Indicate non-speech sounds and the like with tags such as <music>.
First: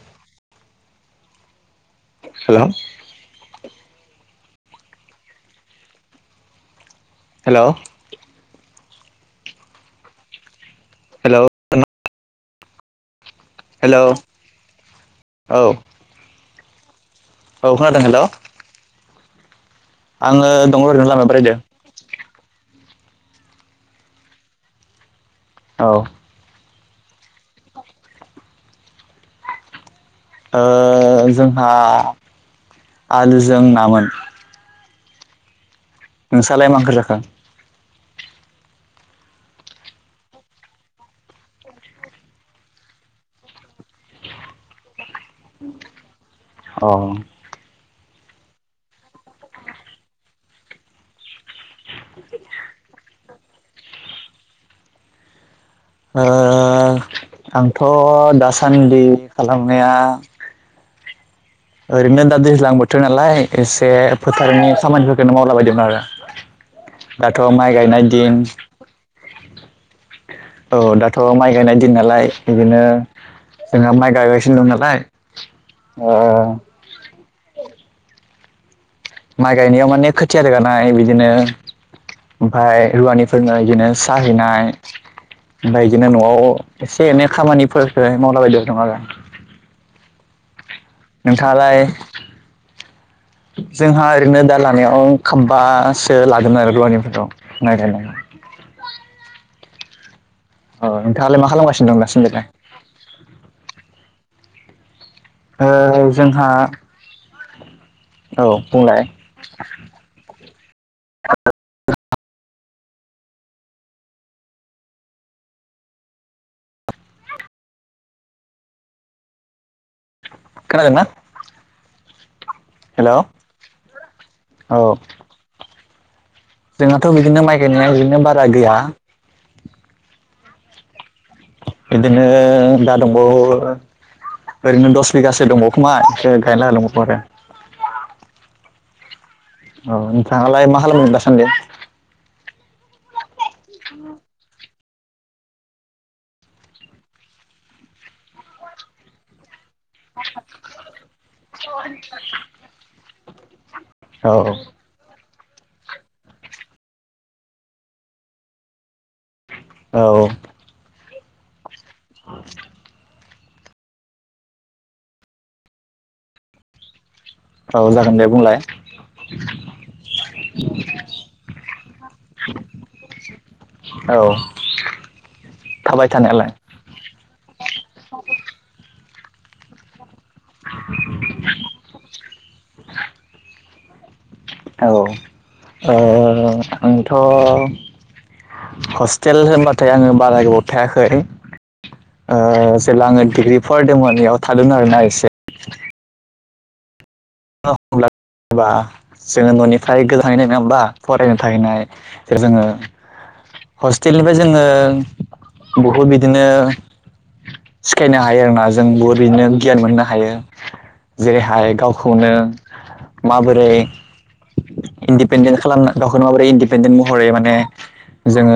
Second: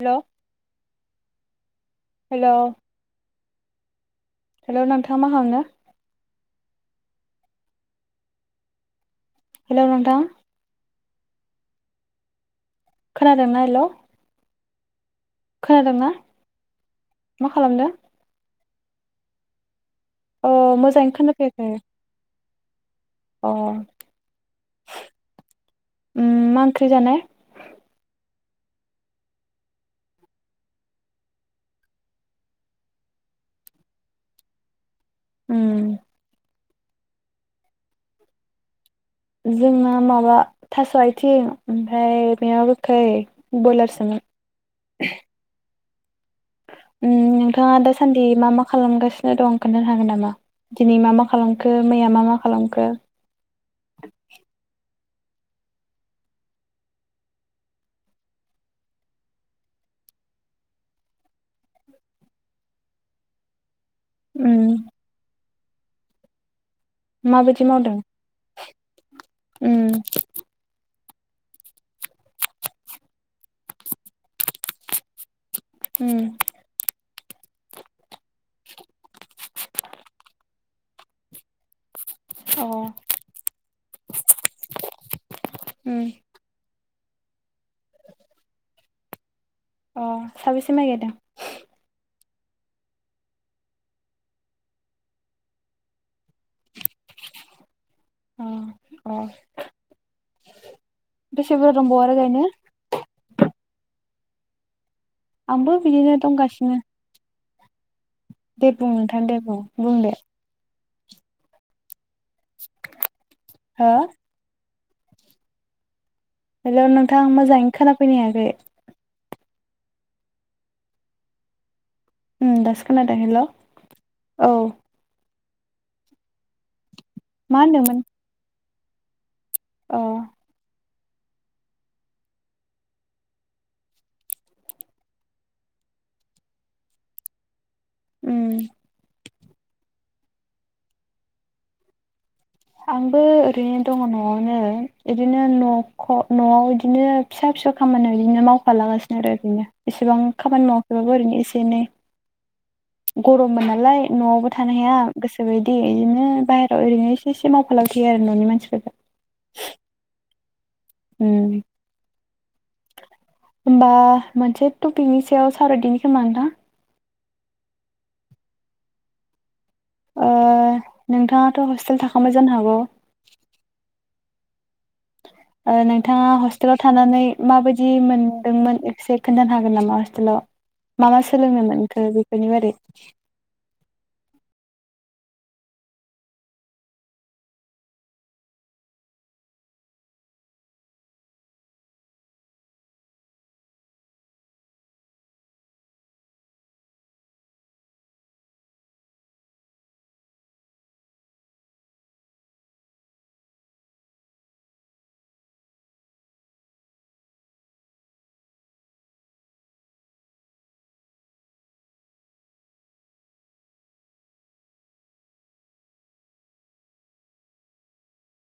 हेल' hello -hello hello नोंथां मा खालामदो? हेल' हेल' नोंथां। हेल' खोनादोंना हेल'? हेलौ औ खोनादोंना? मा औ खालामदों खोनादों हेल' आङो अ दङ ओरैनो मोजाङै लामायाव बेरायदो। खोनाफैयाखै अ औ ख्रै जानाय? ओ जोंहा आलुजों नामोन। उम सालाय मा ओंख्रै जाखो? जोंना माबा थास' आइथिं ओमफ्राय मेवा गोखै बयलारसोमोन‌। <inaudible> <inaudible> अ उम ओ नोंथाङा दा सान्दि मा मा खालामगासिनो दं खोन्थानो हागोन नामा? दिनै मा मा खालामखो मैया मा मा खालामखो? <inaudible> ओ आंथ' दासान्दि खालामनाया ओरैनो दा दैज्लां बोथोर नालाय एसे उम फोथारनि खामानिफोरखौनो मावला बायदोंमोन आरो। दाथ' माबायदि माइ मावदों गायनाय दिन उम औ दाथ' माइ गायनाय दिन नालाय बिदिनो जोंहा माइ गायगासिनो दं नालाय ओ उम माइ गायनायाव माने खोथिया रोगानाय बिदिनो अ ओमफाय रुवानिफोरनो इदिनो सा हैनाय ओमफ्राय उम बिदिनो न'आव एसे एनै खामानिफोरखो मावलाबायदो दं आरो। अ साबै नोंथाङालाय <inaudible> जोंहा ओरैनो दा लानायाव खाम्बासो लागोनमोन आरो रुवानिफोरखौ माय गायनायाव। अ अ औ नोंथाङालाय मा बेसे बुरजा खालामगासिनो दंबावो दं आरो दासिम गायनो देलाय? आंबो ओ बिदिनो जोंहा दंगासिनो। औ दे बुं बुंलाय नोंथां दे बुं बुं दे। <inaudible> हो हेलौ नोंथां मोजाङै खोनाफैनो हायाखै। खोनादोंना? उम दासो खोनादों हेलौ हेल' औ। जोंहाथ' बिदिनो मा माइ गायनाय होनदोंमोन बिदिनो बारा गैया अ बिदिनो दा दंबावो ओरैनो दस बिगासो दंबावखोमा खो गायना होलांबावगौ आरो उम औ नोंथाङालाय मा खालामो दासान्दि? आंबो ओरैनो दङ न'वावनो इदिनो न'ख न'वाव इदिनो फिसा फि सौ खामानियाव इदिनो मावफालागासिनो आरो ओरैनो एसेबां खामानि मावाखैबाबो ओरैनो एसे एनै <inaudible> गरममोन नालाय औ न'वावबो थानो हाया गोसोबायदि इदिनो बाहेरायाव ओरैनो एसे एसे मावफालांसै आरो न'नि मानसिफोरजों। औ उम होमबा मोनसे टपिकनि सायाव सावरायदिनि खोमा नोंथां? औ जागोन दे बुंलाय। ओ नोंथाङाथ' हस्टेल थाखांबाय जानो हागौ। औ ओ थाबाय नोंथाङा थानायालाय हस्टेलाव थानानै माबायदि मोनदोंमोन खेबसे खोन्थानो हागोन नामा हस्टेलाव मा मा सोलोंनो मोनखो बि बिनिबादै औ ओ आंथ' हस्टेल होनबाथाय आङो बारा गोबाव थायाखै ओ जेला आङो डिग्रि फरायदोंमोन इयाव थादों आरोना एसे। <unintelligible> बा जोङो न'निफ्राय गोजानैनाय नङा होमबा फरायनो थाहैनाय जोङो हस्टेलनिफ्राय जोङो बहुद बिदिनो सिखायनो हायो आरोना जों बहुत बिदिनो गियान मोननो हायो जेरैहाय गाव खौनो माबोरै इन्दिपेडेन्ट खालामना गावखौनो माबोरै इन्दिपेडेन्ट महरै माने जोङो